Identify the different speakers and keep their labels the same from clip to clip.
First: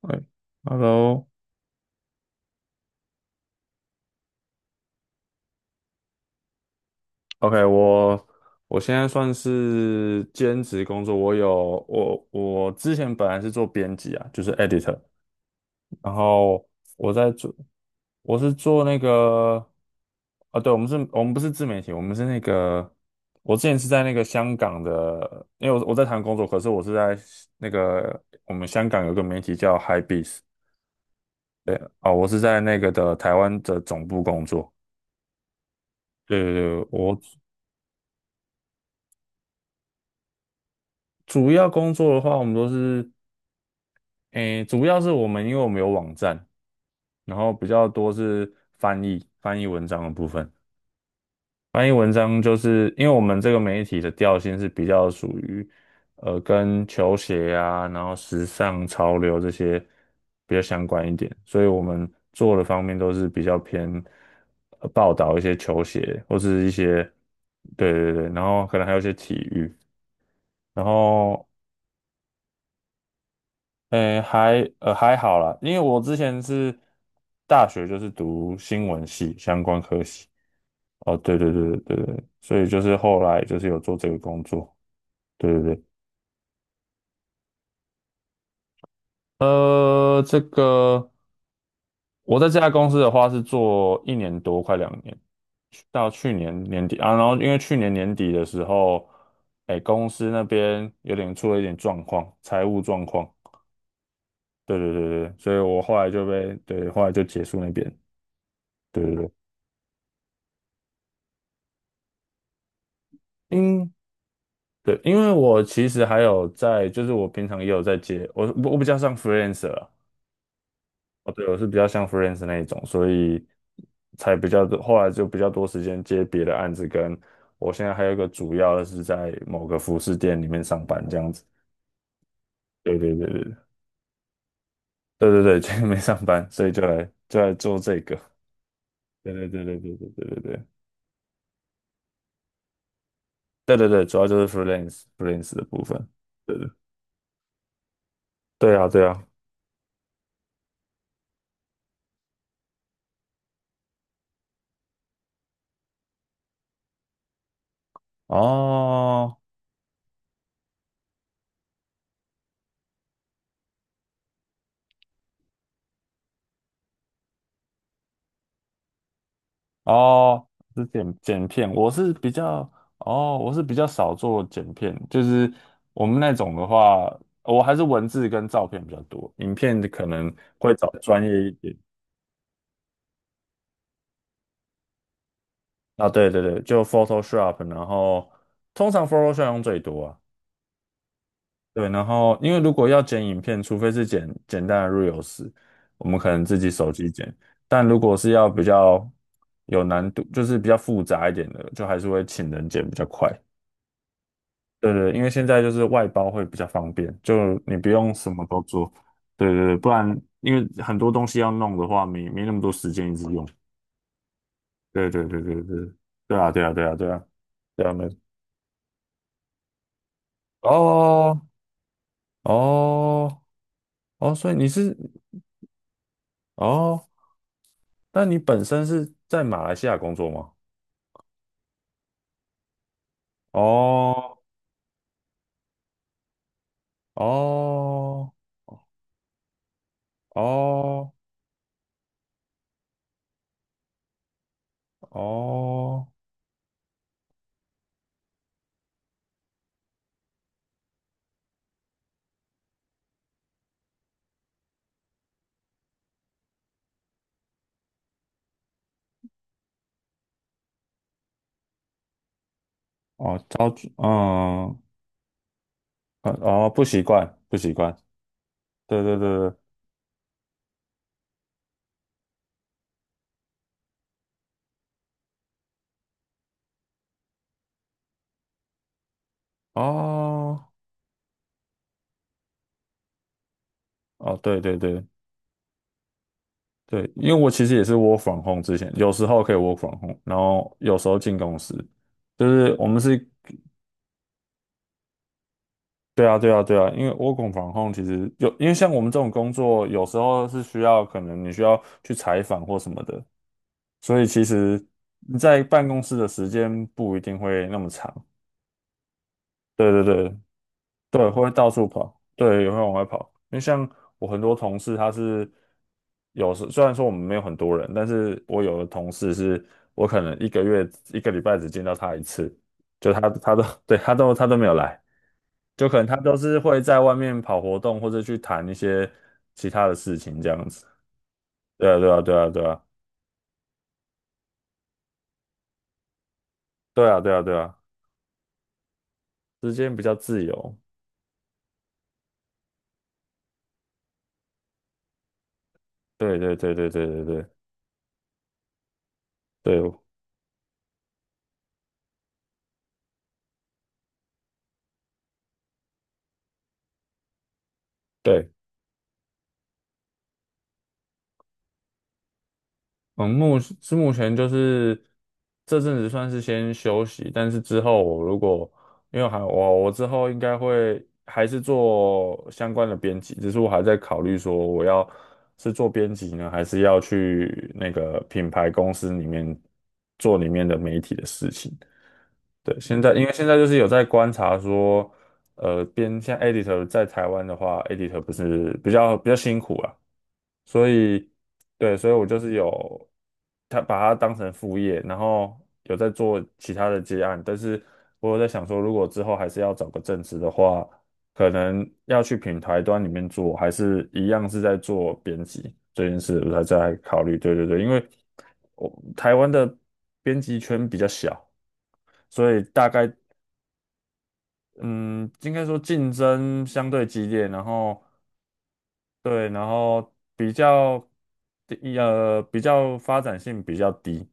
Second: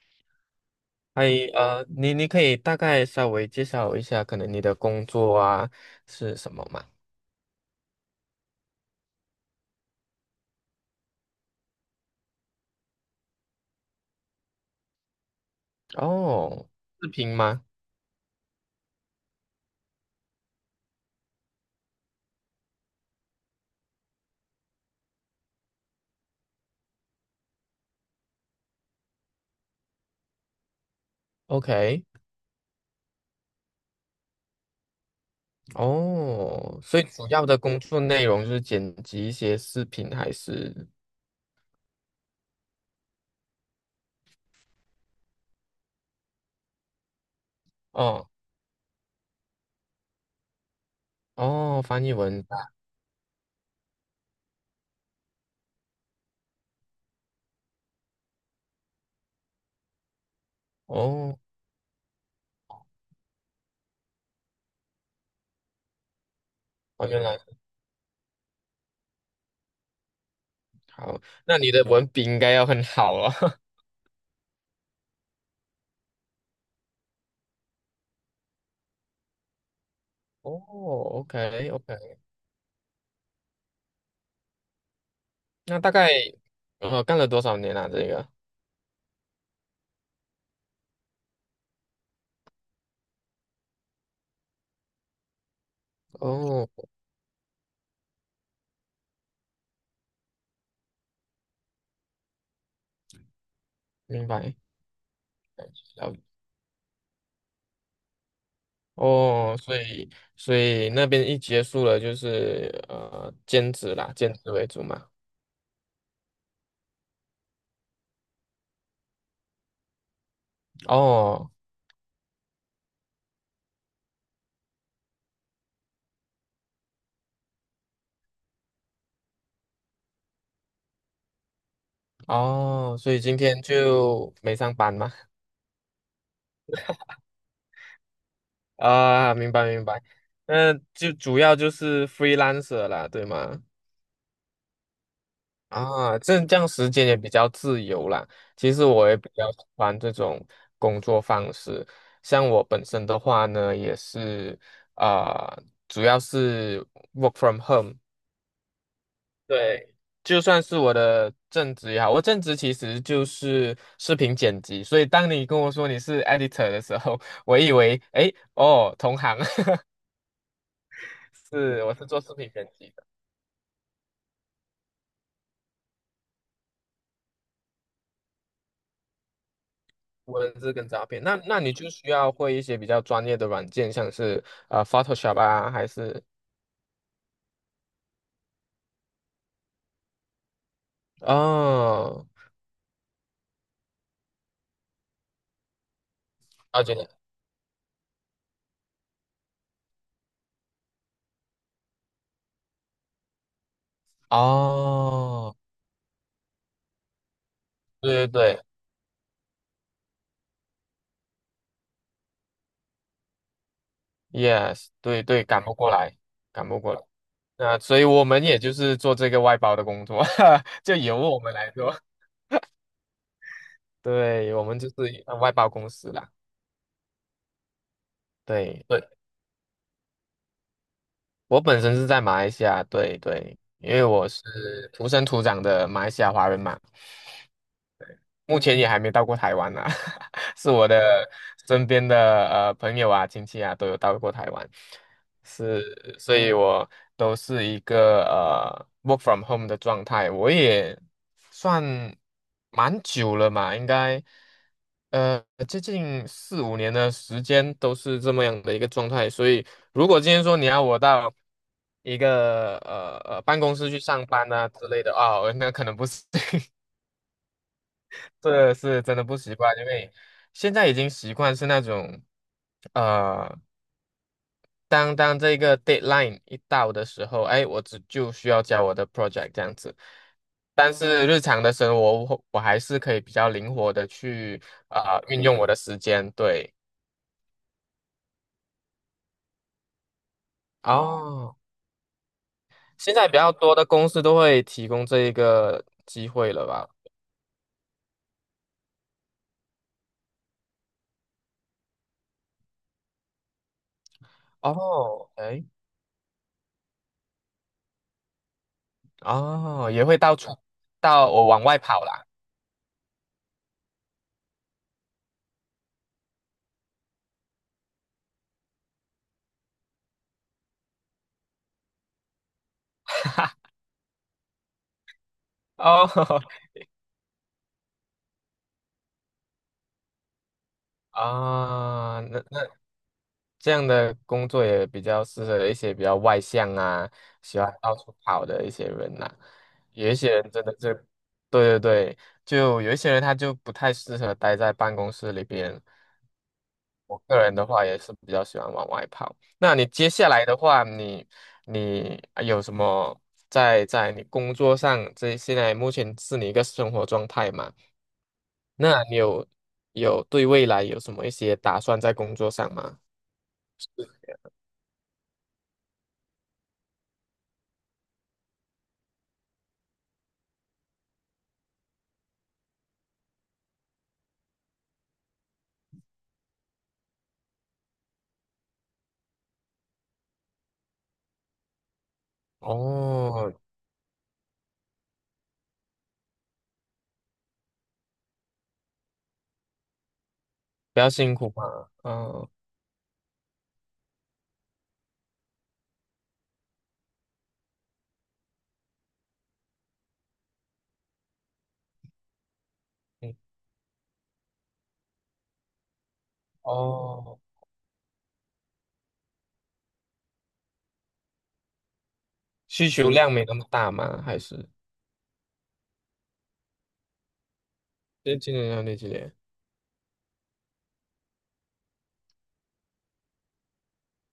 Speaker 1: 哎
Speaker 2: 嗨，
Speaker 1: ，Hello，OK，
Speaker 2: 你可以大概稍微介绍一下，可能你的工作啊是什么吗？
Speaker 1: 我我现在算是兼职工作，我有我我之前本来是做编辑啊，就是 editor，然后
Speaker 2: 哦，视
Speaker 1: 我在
Speaker 2: 频
Speaker 1: 做，
Speaker 2: 吗
Speaker 1: 我是做那个，啊，对，我们是，我们不是自媒体，我们是那个，我之前是在那个香港的，因为我在台湾工作，可是我是在那个，我们香港有个媒体叫 HIBEAST
Speaker 2: ？OK。
Speaker 1: 啊，我是在那个的台湾的总部工作。对对
Speaker 2: 哦，
Speaker 1: 对，
Speaker 2: 所以
Speaker 1: 我。
Speaker 2: 主要的工作内容就是剪辑一些视频，还是
Speaker 1: 主要工作的话，我们都是，诶，主要是我们，因为我们有网站，然后比较多
Speaker 2: 哦
Speaker 1: 是翻译，翻译文章的部分。
Speaker 2: 哦
Speaker 1: 翻译
Speaker 2: 翻
Speaker 1: 文
Speaker 2: 译
Speaker 1: 章
Speaker 2: 文
Speaker 1: 就是因为我们这个媒体的调性是比较属于，跟球鞋啊，然后时尚潮流这些比较相
Speaker 2: 档？
Speaker 1: 关一点，
Speaker 2: 哦
Speaker 1: 所以我们做的方面都是比较偏，报道一些球鞋或是一些，
Speaker 2: 哦，原来。
Speaker 1: 对对对，然后可能还有一些体育。然
Speaker 2: 好，
Speaker 1: 后
Speaker 2: 那你的文笔应该要很好哦。
Speaker 1: 诶，还好啦，因为我之前是大学就是读新闻系相关科系，
Speaker 2: 哦
Speaker 1: 哦，对对对
Speaker 2: ，OK
Speaker 1: 对对
Speaker 2: OK。
Speaker 1: 对，所以就是后来就是有做这个工作，对对
Speaker 2: 那
Speaker 1: 对，
Speaker 2: 大概干了多少年啊？这个
Speaker 1: 这个我在这家公司的话是做1年多，快2年，到去年
Speaker 2: 哦，
Speaker 1: 年底啊，然后因为去年年底的时候，诶，公司那边有点出了一点状况，财务状况，
Speaker 2: 明白，
Speaker 1: 对对对对，所以
Speaker 2: 了
Speaker 1: 我后来
Speaker 2: 解。
Speaker 1: 就，后来就结束那边，对对对。
Speaker 2: 哦，所以所以那边一结束了，就是兼
Speaker 1: 因
Speaker 2: 职啦，兼职为主
Speaker 1: 对，
Speaker 2: 嘛。
Speaker 1: 因为我其实还有在，就是我平常也有在接，我比较像 freelancer 啊，哦，对，
Speaker 2: 哦
Speaker 1: 我是比较像 freelancer 那一种，所以才比较多，后来就比较多时间接别的案子，跟我现在还有一个主要的是在某个服饰店里面上班这样子。
Speaker 2: 哦，
Speaker 1: 对
Speaker 2: 所
Speaker 1: 对
Speaker 2: 以
Speaker 1: 对
Speaker 2: 今天
Speaker 1: 对
Speaker 2: 就没上班嘛。
Speaker 1: 对对对，今天没上班，所以就来做这个。对
Speaker 2: 啊，
Speaker 1: 对
Speaker 2: 明
Speaker 1: 对
Speaker 2: 白
Speaker 1: 对
Speaker 2: 明
Speaker 1: 对
Speaker 2: 白。
Speaker 1: 对对对对
Speaker 2: 那就主要就是 freelancer 啦，对吗？
Speaker 1: 对对对，主要就是 freelance 的部分。
Speaker 2: 啊，这
Speaker 1: 对
Speaker 2: 这样
Speaker 1: 对
Speaker 2: 时间也比较自由啦。其
Speaker 1: 对
Speaker 2: 实
Speaker 1: 啊对
Speaker 2: 我也
Speaker 1: 啊，
Speaker 2: 比较喜欢这种工作方式。像我本身的话呢，也是啊、呃主要是 work from home。
Speaker 1: 哦。
Speaker 2: 对，就算是我的正职也好，我正职其实就是视频剪辑，所以当你跟我说你是 editor 的时候，我以为，哎，哦，同行。
Speaker 1: 哦，是剪剪片，
Speaker 2: 是，
Speaker 1: 我
Speaker 2: 我是
Speaker 1: 是
Speaker 2: 做
Speaker 1: 比
Speaker 2: 视频剪
Speaker 1: 较，
Speaker 2: 辑的。
Speaker 1: 哦，我是比较少做剪片，就是我们那种的话，我还是文字跟照片比较多，影片的可能
Speaker 2: 文字
Speaker 1: 会
Speaker 2: 跟
Speaker 1: 找
Speaker 2: 照
Speaker 1: 专
Speaker 2: 片，
Speaker 1: 业
Speaker 2: 那
Speaker 1: 一
Speaker 2: 那你
Speaker 1: 点。
Speaker 2: 就需要会一些比较专业的软件，像是Photoshop 啊，还
Speaker 1: 啊，
Speaker 2: 是
Speaker 1: 对对对，就 Photoshop，然后通常 Photoshop 用最多啊。对，然
Speaker 2: 哦，
Speaker 1: 后因为如果要剪影片，除非是剪简单的 Reels，我们可能自己
Speaker 2: 了
Speaker 1: 手
Speaker 2: 解了。
Speaker 1: 机剪，但如果是要比较有难度，就是比较复杂一点的，就还是会请人剪比较快。对对，因为现
Speaker 2: 哦，
Speaker 1: 在就是外包会比较方便，就你不用
Speaker 2: 对对
Speaker 1: 什么
Speaker 2: 对
Speaker 1: 都做。对对对，不然因为很多东西要弄的话，没那么多时间一直用。
Speaker 2: ，yes,
Speaker 1: 对
Speaker 2: 对
Speaker 1: 对对
Speaker 2: 对，
Speaker 1: 对
Speaker 2: 赶不过
Speaker 1: 对，
Speaker 2: 来，
Speaker 1: 对啊对
Speaker 2: 赶
Speaker 1: 啊
Speaker 2: 不
Speaker 1: 对啊
Speaker 2: 过来。
Speaker 1: 对啊
Speaker 2: 那
Speaker 1: 对啊，
Speaker 2: 所以
Speaker 1: 没
Speaker 2: 我们也就是做这个外包的工作，就由我
Speaker 1: 哦
Speaker 2: 们来做。
Speaker 1: 哦哦，所以
Speaker 2: 对，我
Speaker 1: 你
Speaker 2: 们就
Speaker 1: 是
Speaker 2: 是一外包公司啦。
Speaker 1: 哦，那你本
Speaker 2: 对
Speaker 1: 身
Speaker 2: 对，
Speaker 1: 是在马来西亚工作吗？
Speaker 2: 我本身是在马来西亚，对对，因为我
Speaker 1: 哦
Speaker 2: 是土生土长的马来西亚华人嘛。
Speaker 1: 哦
Speaker 2: 目前也还没到过台湾呢、啊。 是我
Speaker 1: 哦
Speaker 2: 的身边的朋友啊、亲戚啊都有到过台湾。是，
Speaker 1: 哦
Speaker 2: 所以我都是一个work from home 的状态，我也算蛮久了嘛，应该呃接近四五年的时间都是这么样的一个状态，所以如果今天说你要我到一个
Speaker 1: 哦，
Speaker 2: 办
Speaker 1: 超
Speaker 2: 公室
Speaker 1: 级
Speaker 2: 去上班啊
Speaker 1: 嗯
Speaker 2: 之类的啊、那可能不是。
Speaker 1: 嗯哦，不习惯不习惯，
Speaker 2: 这
Speaker 1: 对
Speaker 2: 是真
Speaker 1: 对
Speaker 2: 的不
Speaker 1: 对
Speaker 2: 习
Speaker 1: 对，
Speaker 2: 惯，因为现在已经习惯是那种，呃，当当这个 deadline 一到的时候，哎，我只就需要交我的 project 这样子。
Speaker 1: 哦。
Speaker 2: 但是日常的生活，我还是可以比较灵活的
Speaker 1: 哦，对
Speaker 2: 去
Speaker 1: 对对
Speaker 2: 运用我的时间。对，
Speaker 1: 对，因为我其实也是 work f r 之前，有时候可以 work f r 然后有时候进
Speaker 2: 哦，
Speaker 1: 公司，就是我们
Speaker 2: 现在
Speaker 1: 是，
Speaker 2: 比较多的公司都会提供这一个
Speaker 1: 对
Speaker 2: 机
Speaker 1: 啊对
Speaker 2: 会
Speaker 1: 啊
Speaker 2: 了
Speaker 1: 对
Speaker 2: 吧？
Speaker 1: 啊，因为 work f r 其实有，因为像我们这种工作，有时候是需要可能你需要去采访或什么的，所以其实
Speaker 2: 哦，
Speaker 1: 你在
Speaker 2: 哎，
Speaker 1: 办公室的时间不一定会那么长。对
Speaker 2: 哦，
Speaker 1: 对
Speaker 2: 也会到
Speaker 1: 对，
Speaker 2: 处
Speaker 1: 对，
Speaker 2: 到我
Speaker 1: 会
Speaker 2: 往
Speaker 1: 到
Speaker 2: 外
Speaker 1: 处
Speaker 2: 跑
Speaker 1: 跑，
Speaker 2: 啦。
Speaker 1: 对，也会往外跑。因为像我很多同事，他是有时虽然说我们没有很多人，但是我有的同事是我可能一个月一个礼拜只见到他一次，就他都 对他都他都没有来，就可能
Speaker 2: 哦。
Speaker 1: 他都是会在外面跑活动或者去谈一些其他的事情这样子。对啊，对
Speaker 2: 啊，
Speaker 1: 啊，对
Speaker 2: 那
Speaker 1: 啊，对啊，
Speaker 2: 这样的工作也比较适合一些比较外向
Speaker 1: 对
Speaker 2: 啊，
Speaker 1: 啊，对啊，对
Speaker 2: 喜欢
Speaker 1: 啊，
Speaker 2: 到处跑的一些人呐、
Speaker 1: 时间比
Speaker 2: 有
Speaker 1: 较
Speaker 2: 一些
Speaker 1: 自
Speaker 2: 人真的
Speaker 1: 由。
Speaker 2: 是，对对对，就有一些人他就不太适合待在办公室里边。
Speaker 1: 对对对对对
Speaker 2: 我
Speaker 1: 对
Speaker 2: 个
Speaker 1: 对
Speaker 2: 人的话也是比较喜欢往外跑。那你
Speaker 1: 对
Speaker 2: 接下来的话，你啊有什么在在你工作上，这现在目前是你一个生活状态嘛？
Speaker 1: 对。
Speaker 2: 那你有有对未来有什么一些打算在工作上吗？
Speaker 1: 嗯，目前就是这阵子算是先休息，但是之后我如果因为还，我之后应该会还是做相关的编辑，只是我还在考虑说我要是做编辑呢，还是要去那个品牌公司里面做里面的媒体的事情。对，现在因为现
Speaker 2: 哦，
Speaker 1: 在就是有在观察说，像 editor 在台湾的话，editor 不是比较辛苦啊，所
Speaker 2: 比较
Speaker 1: 以
Speaker 2: 辛苦嘛，
Speaker 1: 对，所以我就
Speaker 2: 嗯，
Speaker 1: 是有他把它当成副业，然后有在做其他的接案，但是我有在想说，如果之后还是要找个正职的话，可能要去品牌端里面
Speaker 2: 嗯
Speaker 1: 做，还是一样是在做编辑这件事，我才在考虑。
Speaker 2: 哦，
Speaker 1: 对对对，因为我台湾的编辑圈比较小。所以大
Speaker 2: 需
Speaker 1: 概
Speaker 2: 求量没那么大吗？还是
Speaker 1: 嗯，应该说竞争相对激烈，然后
Speaker 2: 这今年要那几年？
Speaker 1: 对，然后比较发展性比较低，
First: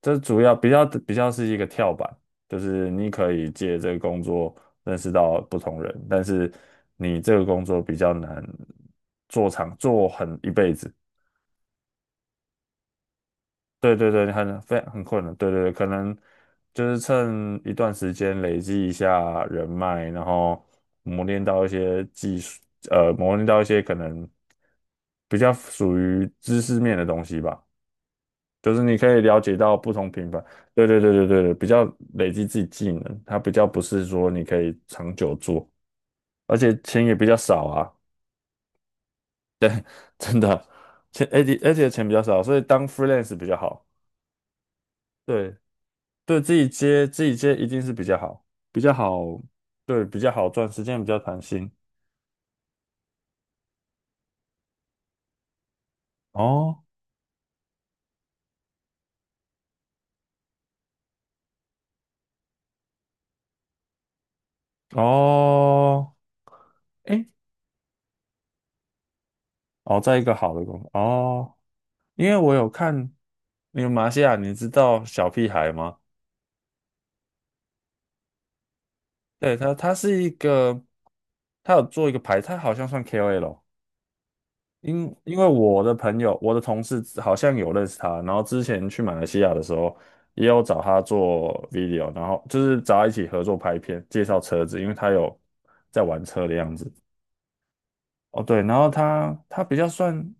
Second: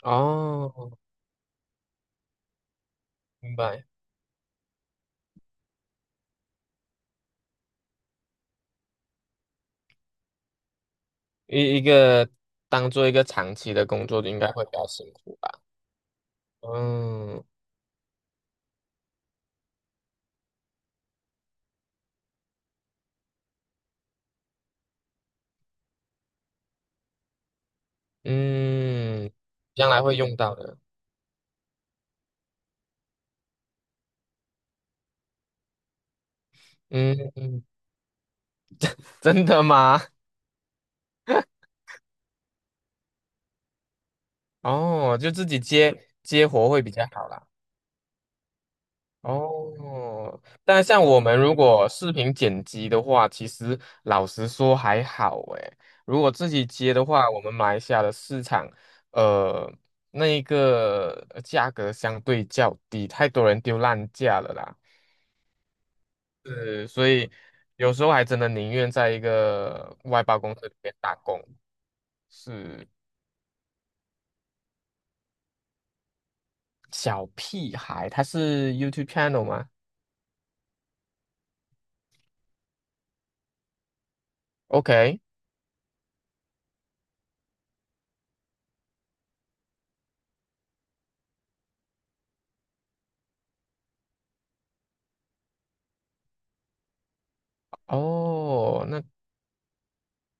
Speaker 1: 这主要比较
Speaker 2: 哦，
Speaker 1: 比较是一个跳板，就是你可以
Speaker 2: 明
Speaker 1: 借
Speaker 2: 白，
Speaker 1: 这个工作认识到不同人，但是你这个工作比较难做长做很一辈子。
Speaker 2: 一一个当做一个长期的
Speaker 1: 对
Speaker 2: 工
Speaker 1: 对
Speaker 2: 作，
Speaker 1: 对，
Speaker 2: 应该
Speaker 1: 很
Speaker 2: 会比
Speaker 1: 非
Speaker 2: 较
Speaker 1: 很
Speaker 2: 辛
Speaker 1: 困难，
Speaker 2: 苦
Speaker 1: 对
Speaker 2: 吧？
Speaker 1: 对对，可能就是
Speaker 2: 嗯
Speaker 1: 趁一段时间累积一下人脉，然后磨练到一些技术，磨练到一些可能比较属于知识面的东西吧，就是你可以
Speaker 2: 嗯，
Speaker 1: 了解到
Speaker 2: 将
Speaker 1: 不
Speaker 2: 来
Speaker 1: 同
Speaker 2: 会
Speaker 1: 品
Speaker 2: 用
Speaker 1: 牌，
Speaker 2: 到的，
Speaker 1: 对对对对对对，比较累积自己技能，它比较不是说你可以长久做，而且钱
Speaker 2: 嗯
Speaker 1: 也比较
Speaker 2: 嗯，
Speaker 1: 少啊，
Speaker 2: 真的吗？
Speaker 1: 真的，钱而且而且钱比较少，所以当 freelance 比较好，
Speaker 2: 哦，就自
Speaker 1: 对，
Speaker 2: 己接接活会比较
Speaker 1: 自
Speaker 2: 好
Speaker 1: 己
Speaker 2: 啦。
Speaker 1: 接一定是比较好，比较好，对，比较
Speaker 2: 哦，
Speaker 1: 好赚，
Speaker 2: 但
Speaker 1: 时间
Speaker 2: 像
Speaker 1: 比较
Speaker 2: 我们
Speaker 1: 弹
Speaker 2: 如
Speaker 1: 性。
Speaker 2: 果视频剪辑的话，其实老实说还好诶。如果自己
Speaker 1: 哦
Speaker 2: 接的话，我们马来西亚的市场，呃，那一个价格相对较低，太多人丢烂价了啦。
Speaker 1: 哦，
Speaker 2: 是，所
Speaker 1: 诶，
Speaker 2: 以有时候还真的宁愿在一个
Speaker 1: 哦，在
Speaker 2: 外
Speaker 1: 一个
Speaker 2: 包
Speaker 1: 好
Speaker 2: 公
Speaker 1: 的
Speaker 2: 司里
Speaker 1: 公司
Speaker 2: 面打工。
Speaker 1: 哦，因为我有
Speaker 2: 是
Speaker 1: 看，那个马来西亚，你知道小屁孩吗？
Speaker 2: 小屁孩，他是 YouTube channel
Speaker 1: 对
Speaker 2: 吗
Speaker 1: 他，他是一个，他有做一个牌，他好像算 KOL，因
Speaker 2: ？OK。
Speaker 1: 因为我的朋友，我的同事好像有认识他，然后之前去马来西亚的时候，也有找他做 video，然后就是找他一起合作拍片，介绍车子，因为他有在玩车的样子。哦，对，然
Speaker 2: 哦，
Speaker 1: 后
Speaker 2: 那。
Speaker 1: 他他比较算，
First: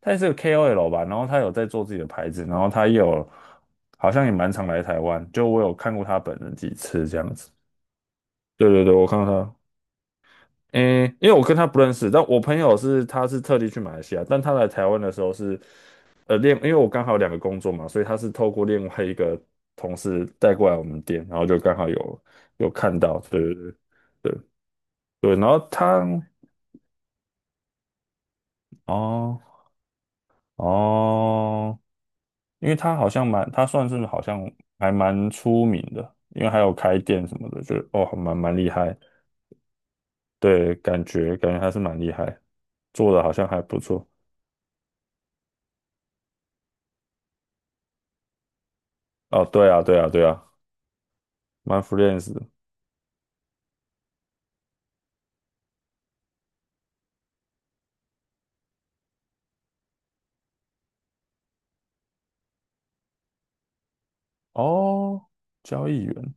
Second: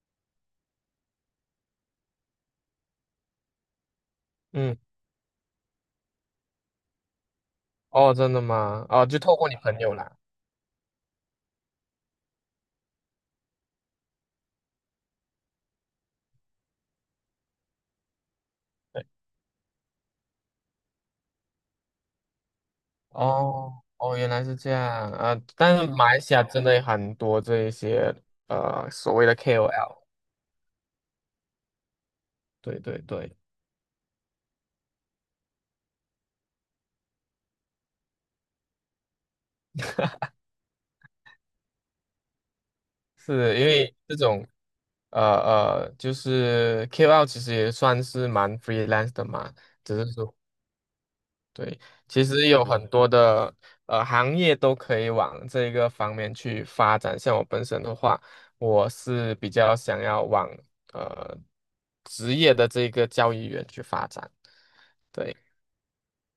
Speaker 1: 他也是个 KOL 吧，然后他有在做自己的牌子，然后他也有好像也蛮常
Speaker 2: 嗯。
Speaker 1: 来台湾，就我有看过他本人几次这样子。
Speaker 2: 哦，真的
Speaker 1: 对对
Speaker 2: 吗？
Speaker 1: 对，我
Speaker 2: 哦，
Speaker 1: 看
Speaker 2: 就
Speaker 1: 到
Speaker 2: 透过
Speaker 1: 他。
Speaker 2: 你朋友啦。
Speaker 1: 诶，因为我跟他不认识，但我朋友是他是特地去马来西亚，但他来台湾的时候是，因为我刚好有2个工作嘛，所以他是透过另外
Speaker 2: 对，
Speaker 1: 一个同事带过来我们店，然后就刚好有有看到，对对对
Speaker 2: 哦哦，原
Speaker 1: 对
Speaker 2: 来是这样
Speaker 1: 对，
Speaker 2: 啊，
Speaker 1: 然后
Speaker 2: 但是
Speaker 1: 他
Speaker 2: 马来西亚真的很多这一些所谓的
Speaker 1: 哦
Speaker 2: KOL,
Speaker 1: 哦，因为
Speaker 2: 对
Speaker 1: 他
Speaker 2: 对
Speaker 1: 好像
Speaker 2: 对，
Speaker 1: 蛮，他算是好像还蛮出名的，因为还有开店什么的，就哦蛮厉害，对，感觉还是蛮厉害，做的好像
Speaker 2: 是
Speaker 1: 还
Speaker 2: 因
Speaker 1: 不
Speaker 2: 为
Speaker 1: 错。
Speaker 2: 这种就是 KOL 其实也算是蛮 freelance 的
Speaker 1: 哦，
Speaker 2: 嘛，
Speaker 1: 对啊，
Speaker 2: 只
Speaker 1: 对啊，
Speaker 2: 是
Speaker 1: 对
Speaker 2: 说。
Speaker 1: 啊，m y
Speaker 2: 对，
Speaker 1: f r i e n d
Speaker 2: 其
Speaker 1: s
Speaker 2: 实有嗯很多的行业都可以往这个方面去发展。像我本身的话，我是比较想要往呃职业的这个交易员去发展。
Speaker 1: 哦，
Speaker 2: 对
Speaker 1: 交易员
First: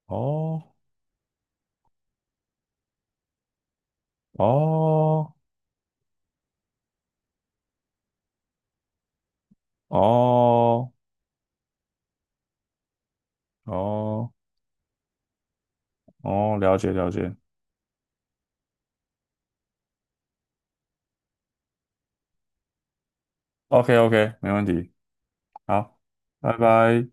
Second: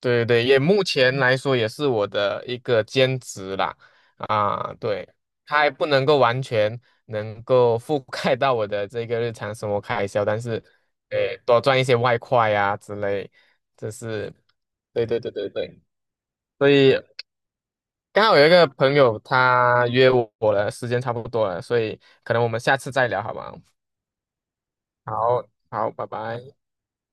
Speaker 2: 对对，也
Speaker 1: 哦
Speaker 2: 目前来说也是我的一个兼职啦。啊，对，
Speaker 1: 哦
Speaker 2: 它还不能够完全能够覆盖到我的这个日常生活开销，但是，
Speaker 1: 哦
Speaker 2: 诶，多赚一些外快啊之类，这
Speaker 1: 哦
Speaker 2: 是，对对对对对。
Speaker 1: 哦，
Speaker 2: 所
Speaker 1: 了解
Speaker 2: 以
Speaker 1: 了解
Speaker 2: 刚好有一个朋友他约我了，时间差不多了，所以可能我们下次再聊好吗？
Speaker 1: ，OK OK，没问题，
Speaker 2: 好，好，
Speaker 1: 好，
Speaker 2: 拜拜。
Speaker 1: 拜拜。